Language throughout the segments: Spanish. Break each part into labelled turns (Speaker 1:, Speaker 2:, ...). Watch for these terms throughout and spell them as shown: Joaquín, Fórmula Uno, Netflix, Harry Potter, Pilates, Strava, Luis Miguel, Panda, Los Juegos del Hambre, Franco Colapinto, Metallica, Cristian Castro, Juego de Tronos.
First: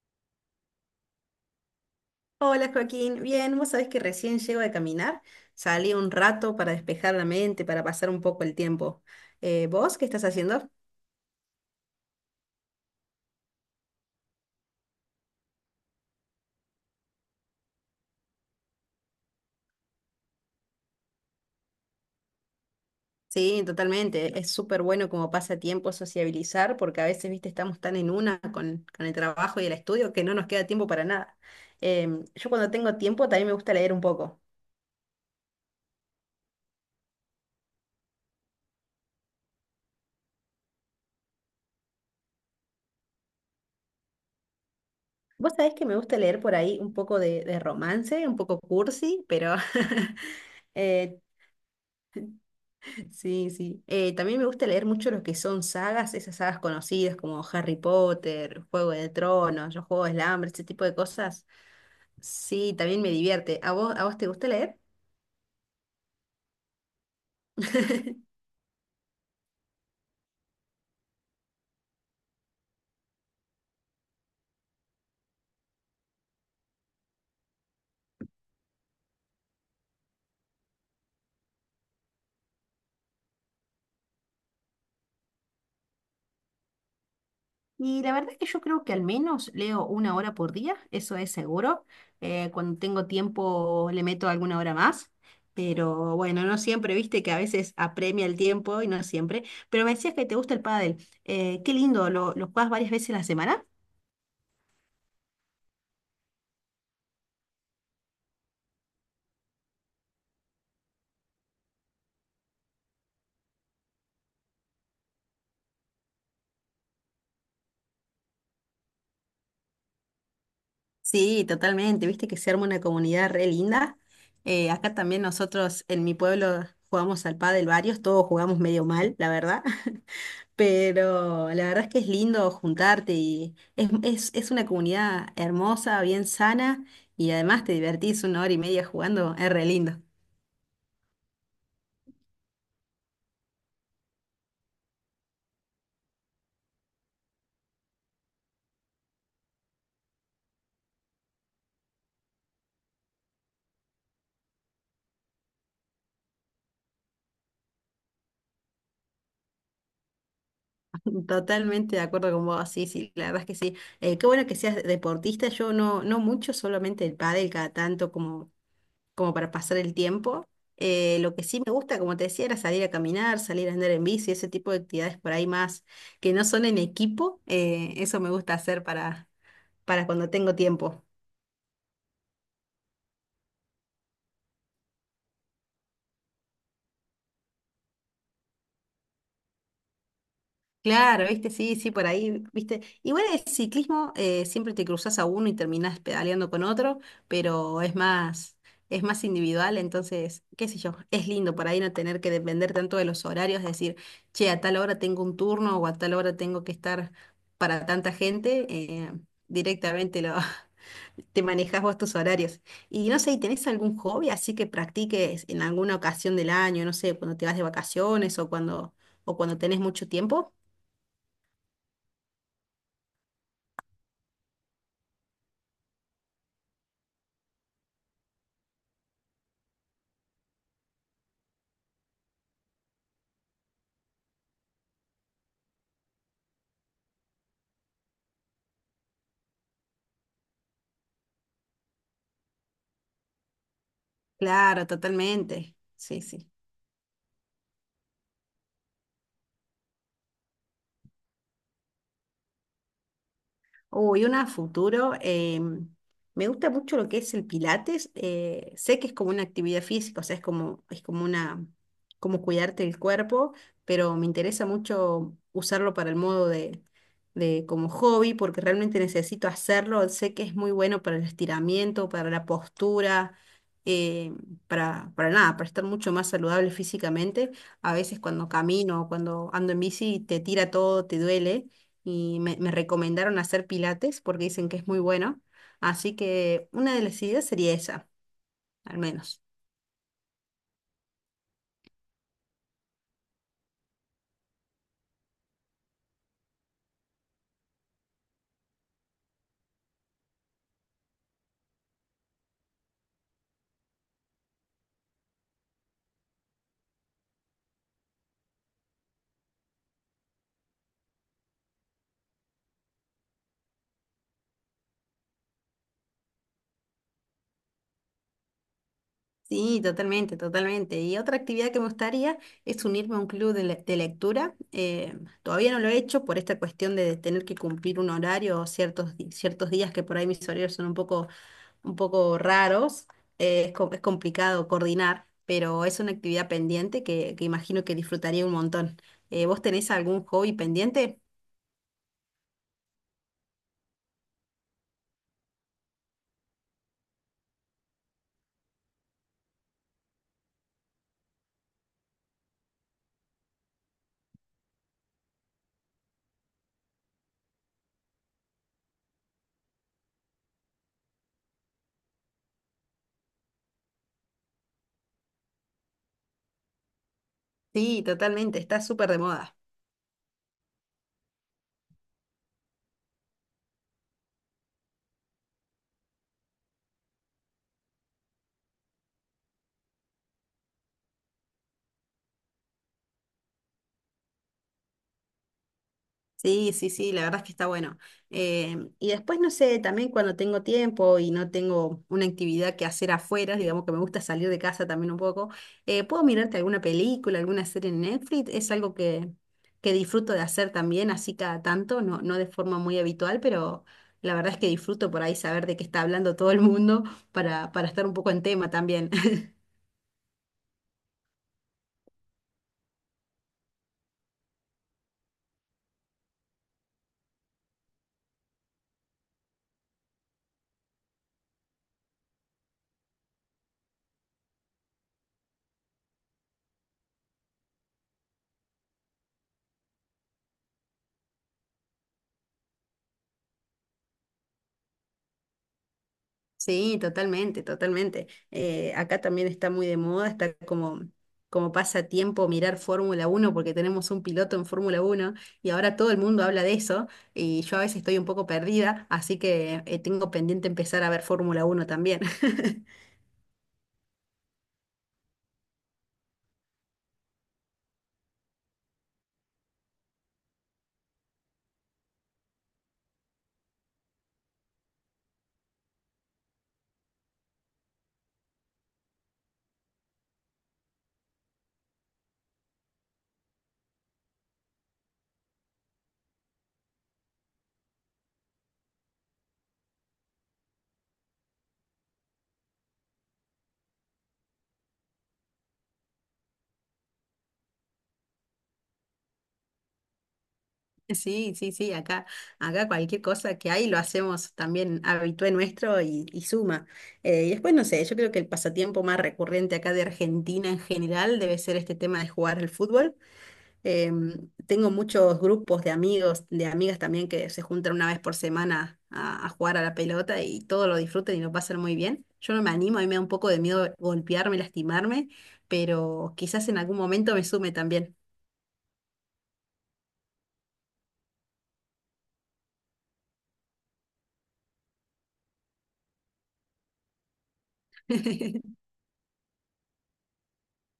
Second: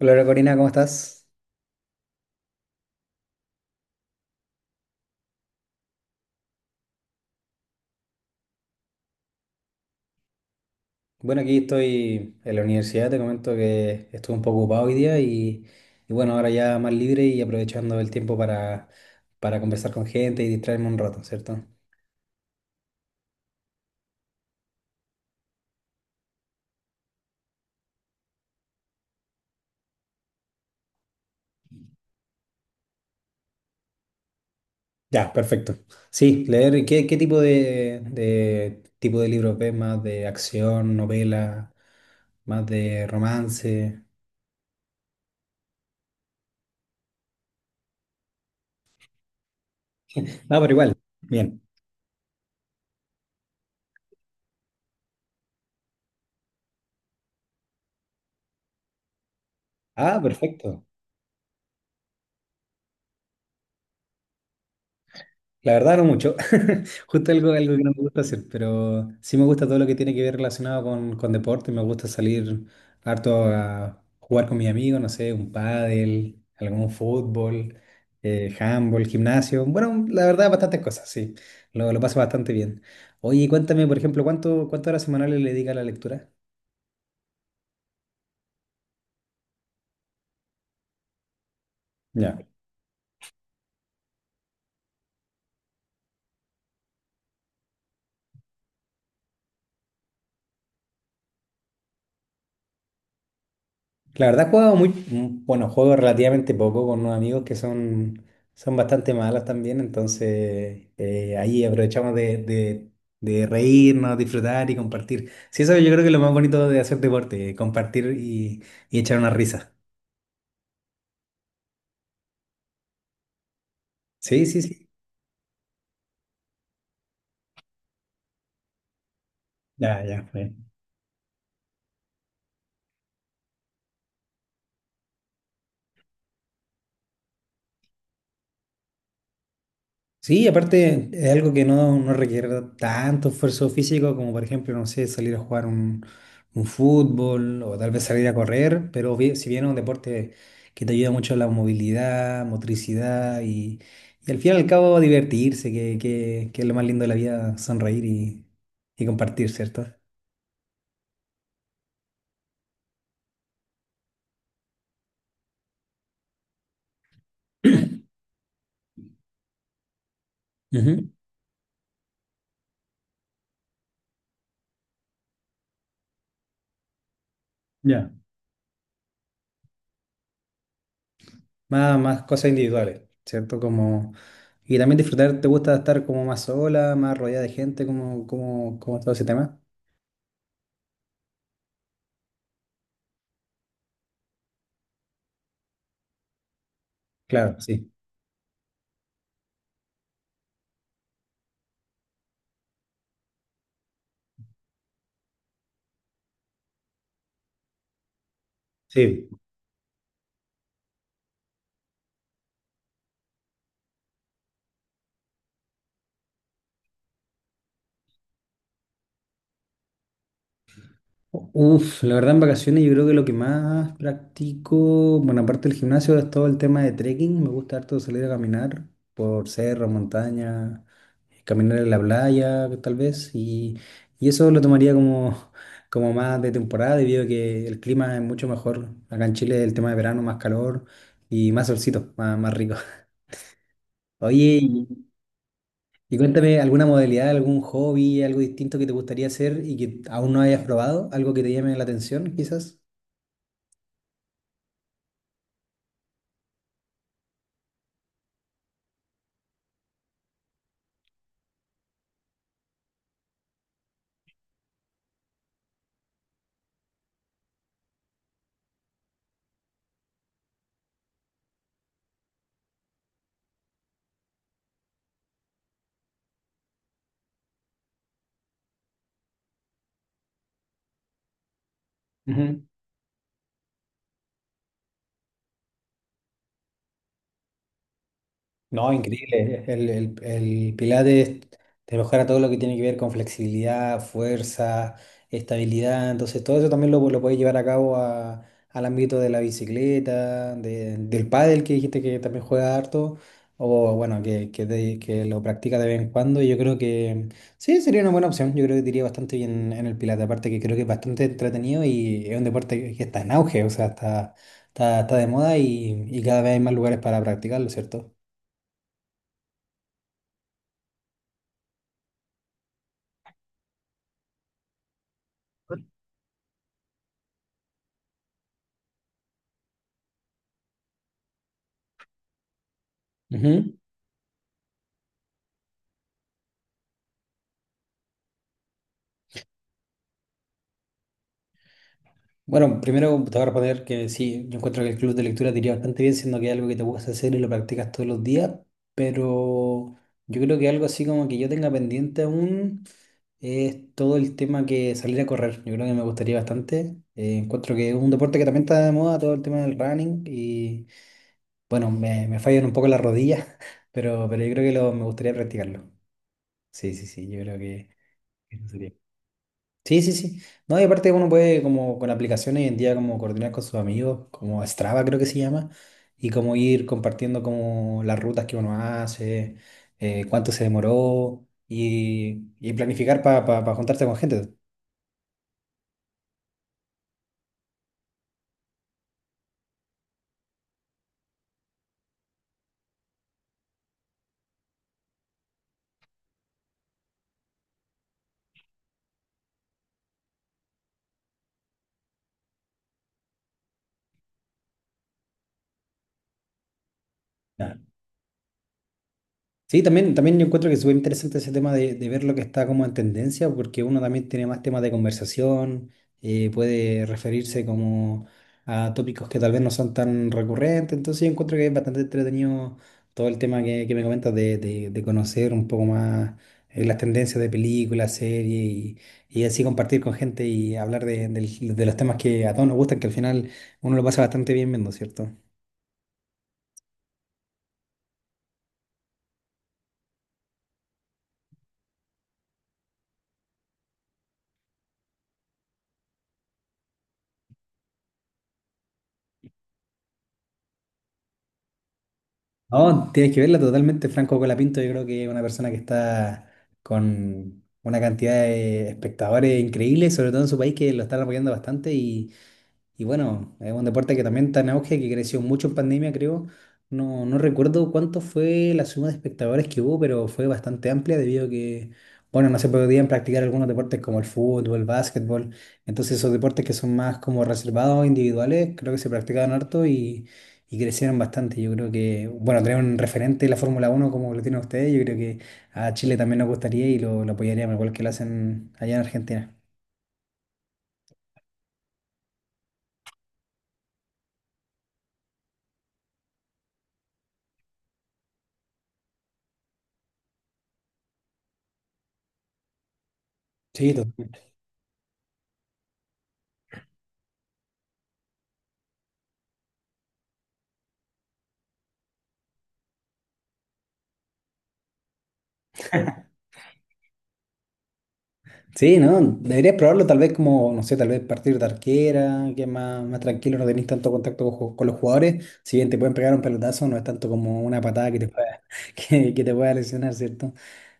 Speaker 1: Hola Corina, ¿cómo estás?
Speaker 2: Hola Joaquín, bien, vos sabés que recién llego de caminar, salí un rato para despejar la mente, para pasar un poco el tiempo. ¿Vos qué estás haciendo?
Speaker 1: Bueno, aquí estoy en la universidad, te comento que estuve un poco ocupado hoy día y bueno, ahora ya más libre y aprovechando el tiempo para conversar con gente y distraerme un rato, ¿cierto?
Speaker 2: Sí, totalmente, es súper bueno como pasatiempo sociabilizar porque a veces, viste, estamos tan en una con el trabajo y el estudio que no nos queda tiempo para nada. Yo cuando tengo tiempo también me gusta leer un poco.
Speaker 1: Ya, perfecto. Sí, leer, ¿qué tipo de libros ves? ¿Más de acción, novela, más de romance?
Speaker 2: Vos sabés que me gusta leer por ahí un poco de romance, un poco cursi, pero
Speaker 1: Ah, pero igual,
Speaker 2: eh,
Speaker 1: bien.
Speaker 2: Sí, sí. También me gusta leer mucho lo que son sagas, esas sagas conocidas como Harry Potter, Juego de Tronos, Los Juegos
Speaker 1: Ah,
Speaker 2: del Hambre, ese
Speaker 1: perfecto.
Speaker 2: tipo de cosas. Sí, también me divierte. ¿A vos te gusta leer?
Speaker 1: La verdad no mucho. Justo algo que no me gusta hacer, pero sí me gusta todo lo que tiene que ver relacionado con deporte. Me gusta salir harto a jugar con mis amigos, no sé, un pádel, algún fútbol, handball, gimnasio. Bueno, la verdad, bastantes cosas, sí. Lo paso bastante bien. Oye, cuéntame, por ejemplo, ¿cuántas horas semanales le dedica a la lectura?
Speaker 2: Y la verdad es que yo creo que al menos leo una hora por día, eso es seguro.
Speaker 1: Ya.
Speaker 2: Cuando tengo tiempo le meto alguna hora más, pero bueno, no siempre, viste que a veces apremia el tiempo y no siempre. Pero me decías que te gusta el pádel. Qué lindo, ¿lo jugás varias veces a la semana?
Speaker 1: La verdad, he jugado muy, mm, bueno, juego relativamente poco con unos amigos son bastante malos también, entonces ahí aprovechamos de reírnos, disfrutar y compartir. Sí, eso yo creo que es lo más bonito de hacer deporte, y echar una risa.
Speaker 2: Sí, totalmente. Viste que se arma una comunidad re linda.
Speaker 1: Sí, sí, sí.
Speaker 2: Acá también nosotros en mi pueblo jugamos al pádel varios, todos jugamos medio mal, la verdad.
Speaker 1: Ya, ya fue.
Speaker 2: Pero la verdad es que es lindo juntarte y es una comunidad hermosa, bien sana y además te divertís una hora y media jugando, es re lindo.
Speaker 1: Sí, aparte es algo que no requiere tanto esfuerzo físico como por ejemplo, no sé, salir a jugar un fútbol o tal vez salir a correr, pero si bien es un deporte que te ayuda mucho a la movilidad, y al fin y al cabo divertirse, que es lo más lindo de la vida, y compartir, ¿cierto?
Speaker 2: Totalmente de acuerdo con vos, sí, sí, la verdad es que sí. Qué bueno que seas deportista, yo no, no mucho, solamente el pádel cada tanto como para pasar el tiempo.
Speaker 1: Ujú.
Speaker 2: Lo que sí me gusta, como te decía, era salir a caminar, salir a andar en bici, ese tipo de actividades por ahí más que no son en equipo.
Speaker 1: Ya.
Speaker 2: Eso me gusta hacer para, cuando tengo tiempo.
Speaker 1: Más cosas individuales, ¿cierto? Como, y también disfrutar, ¿te gusta estar como más sola, más rodeada de gente, como todo ese tema?
Speaker 2: Claro, viste, sí, sí, por ahí, viste. Igual el ciclismo siempre te cruzas a uno y terminás pedaleando con otro,
Speaker 1: Claro,
Speaker 2: pero
Speaker 1: sí.
Speaker 2: es más individual, entonces, qué sé yo, es lindo por ahí no tener que depender tanto de los horarios, decir, che, a tal hora tengo un turno o a tal hora tengo que estar para tanta gente,
Speaker 1: Sí.
Speaker 2: directamente te manejas vos tus horarios. Y no sé, ¿tenés algún hobby así que practiques en alguna ocasión del año, no sé, cuando te vas de vacaciones o cuando tenés mucho tiempo?
Speaker 1: Uf, la verdad en vacaciones yo creo que lo que más practico, bueno, aparte del gimnasio, es todo el tema de trekking. Me gusta harto salir a caminar por cerro, montaña, caminar en la playa, tal vez. Y eso lo tomaría como, como más de temporada, debido a que el clima es mucho mejor. Acá en Chile el tema de verano, más calor y más solcito, más rico. Oye,
Speaker 2: Claro, totalmente.
Speaker 1: y
Speaker 2: Sí, sí.
Speaker 1: cuéntame alguna modalidad, algún hobby, algo distinto que te gustaría hacer y que aún no hayas probado, algo que te llame la atención, quizás.
Speaker 2: Uy, una a futuro. Me gusta mucho lo que es el Pilates. Sé que es como una actividad física, o sea, es como una, como cuidarte el cuerpo, pero me interesa mucho usarlo para el modo de como hobby, porque realmente necesito hacerlo. Sé que es muy bueno para el estiramiento, para la postura, eh, para nada, para estar mucho más saludable físicamente. A veces cuando camino o cuando ando en bici te tira todo, te duele y me,
Speaker 1: Ujú.
Speaker 2: me recomendaron hacer pilates porque dicen que es muy bueno. Así que una de las ideas sería esa,
Speaker 1: No,
Speaker 2: al menos.
Speaker 1: increíble. El Pilates te mejora todo lo que tiene que ver con flexibilidad, fuerza, estabilidad. Entonces, todo eso también lo puedes llevar a cabo al ámbito de la bicicleta, del pádel que dijiste que también juega harto, o bueno, que lo practica de vez en cuando. Y yo creo que sí, sería una buena opción. Yo creo que te iría bastante bien en el Pilates. Aparte que creo que es bastante entretenido y es un deporte que está en auge, o sea, está de moda y cada vez hay más lugares para practicarlo, ¿cierto?
Speaker 2: Sí, totalmente, totalmente. Y otra actividad que me gustaría es unirme a un club de lectura. Todavía no lo he hecho por esta cuestión de tener que cumplir un horario o ciertos días que por ahí mis horarios son un poco raros. Es,
Speaker 1: Ujú.
Speaker 2: co- es complicado coordinar, pero es una actividad pendiente que imagino que disfrutaría un montón. ¿Vos tenés algún hobby pendiente?
Speaker 1: Bueno, primero te voy a responder que sí, yo encuentro que el club de lectura te iría bastante bien, siendo que es algo que te gusta hacer y lo practicas todos los días, pero yo creo que algo así como que yo tenga pendiente aún es todo el tema que salir a correr. Yo creo que me gustaría bastante. Encuentro que es un deporte que también está de moda, todo el tema del running, y bueno, me fallan un poco las rodillas, pero yo creo que me gustaría practicarlo. Sí, sí, sí, yo creo
Speaker 2: Sí,
Speaker 1: que
Speaker 2: totalmente,
Speaker 1: eso
Speaker 2: está
Speaker 1: sería.
Speaker 2: súper de moda.
Speaker 1: Sí, sí, sí. No, y aparte uno puede como con aplicaciones hoy en día como coordinar con sus amigos, como Strava creo que se llama, y como ir compartiendo como las rutas que uno hace, cuánto se demoró y planificar para juntarse con gente.
Speaker 2: Sí, sí, sí, la verdad es que está bueno. Y después, no sé, también cuando tengo tiempo y no tengo una actividad que hacer afuera, digamos que me gusta salir de casa también un poco, puedo mirarte alguna película, alguna serie en Netflix, es algo que disfruto de hacer también, así cada tanto, no, no de forma muy habitual, pero la verdad es que disfruto por ahí saber de qué está hablando todo el mundo para, estar un poco en tema también.
Speaker 1: Sí, también, también yo encuentro que es súper interesante ese tema de ver lo que está como en tendencia, porque uno también tiene más temas de conversación, puede referirse como a tópicos que tal vez no son tan recurrentes, entonces yo encuentro que es bastante entretenido todo el tema que me comentas de conocer un poco más, las tendencias de películas, y así compartir con gente y hablar de los temas que a todos nos gustan, que al final uno lo pasa bastante bien viendo, ¿cierto?
Speaker 2: Sí, totalmente, totalmente. Acá también está muy de moda, está como pasatiempo mirar Fórmula Uno porque tenemos un piloto en Fórmula Uno y ahora todo el mundo habla de eso y yo a veces estoy un poco perdida, así que tengo pendiente empezar a ver Fórmula Uno también.
Speaker 1: No, tienes que verla totalmente. Franco Colapinto, yo creo que es una persona que está con una cantidad de espectadores increíbles, sobre todo en su país, que lo están apoyando bastante. Y bueno, es un deporte que también está en auge, que creció mucho en pandemia, creo. No, no recuerdo cuánto fue la suma de espectadores que hubo, pero fue bastante amplia debido a que, bueno, no se podían practicar algunos deportes como el fútbol, el básquetbol. Entonces esos deportes que son más como reservados, individuales, creo que se practicaban harto y crecieron bastante. Yo creo que, bueno, tener un referente de la Fórmula Uno como lo tienen ustedes, yo creo que a Chile también nos gustaría y lo apoyaríamos igual que lo hacen allá en Argentina.
Speaker 2: Sí, sí, sí, acá cualquier cosa que hay lo hacemos también habitué nuestro y suma. Y después, no sé, yo creo que el pasatiempo más recurrente acá de Argentina en general debe ser este tema de jugar al fútbol.
Speaker 1: Sí, totalmente.
Speaker 2: Em, Tengo muchos grupos de amigos, de amigas también que se juntan una vez por semana a jugar a la pelota y todo lo disfruten y lo pasan muy bien. Yo no me animo, a mí me da un poco de miedo golpearme, lastimarme, pero quizás en algún momento me sume también.
Speaker 1: Sí, ¿no? Deberías probarlo tal vez como, no sé, tal vez partir de arquera, que es más, más tranquilo, no tenés tanto contacto con, con los jugadores. Si bien te pueden pegar un pelotazo, no es tanto como una patada que te pueda, que te pueda lesionar, ¿cierto?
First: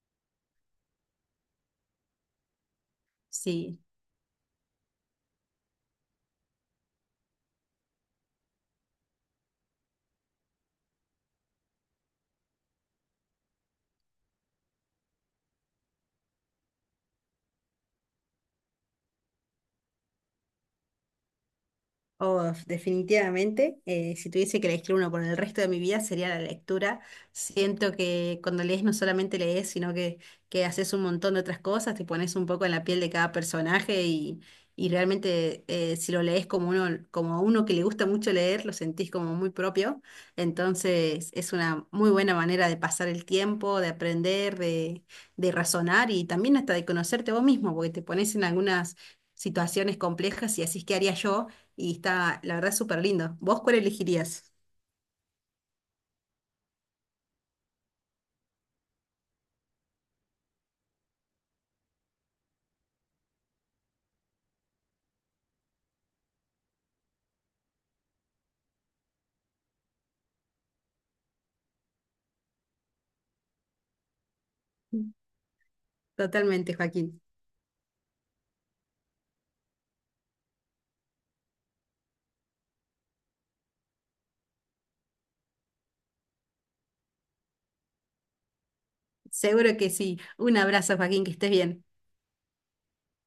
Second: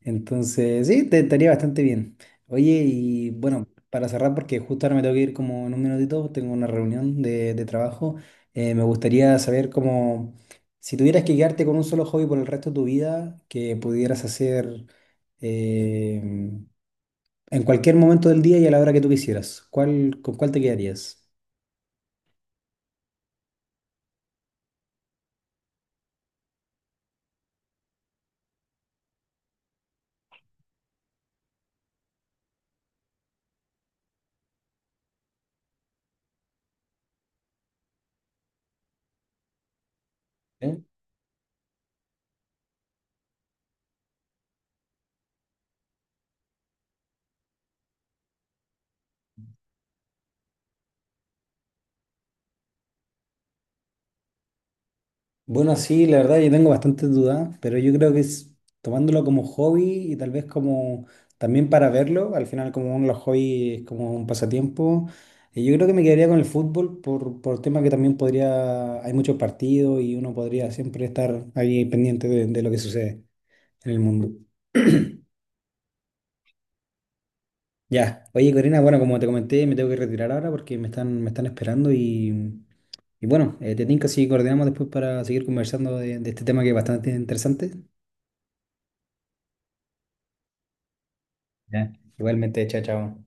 Speaker 1: Entonces, sí, te estaría bastante bien. Oye, y bueno,
Speaker 2: Sí.
Speaker 1: para cerrar, porque justo ahora me tengo que ir como en un minutito, tengo una reunión de trabajo, me gustaría saber cómo, si tuvieras que quedarte con un solo hobby por el resto de tu vida, que pudieras hacer... em, en cualquier momento del día y a la hora que tú quisieras, ¿con cuál te quedarías?
Speaker 2: Oh, definitivamente, si tuviese que elegir uno por el resto de mi vida sería la lectura. Siento que cuando lees no solamente lees, sino que haces un montón de otras cosas, te pones un poco en la piel de cada personaje y, realmente si lo lees como uno, como a uno que le gusta mucho leer, lo sentís como muy propio.
Speaker 1: ¿Eh?
Speaker 2: Entonces es una muy buena manera de pasar el tiempo, de aprender, de razonar y también hasta de conocerte vos mismo, porque te pones en algunas situaciones complejas y así es que haría yo y está, la verdad, súper lindo. ¿Vos cuál elegirías?
Speaker 1: Bueno, sí, la verdad yo tengo bastante dudas, pero yo creo que es tomándolo como hobby y tal vez como también para verlo, al final como uno de los hobbies es como un pasatiempo, y yo creo que me quedaría con el fútbol por tema que también podría, hay muchos partidos y uno podría siempre estar ahí pendiente de lo que sucede en el mundo.
Speaker 2: Totalmente, Joaquín.
Speaker 1: Ya, oye Corina, bueno, como te comenté, me tengo que retirar ahora porque me están esperando y... Y bueno, te tinca si coordinamos después para seguir conversando de este tema que es bastante interesante.
Speaker 2: Seguro que sí. Un abrazo, Joaquín, que estés bien.
Speaker 1: Ya. Igualmente, chao, chao.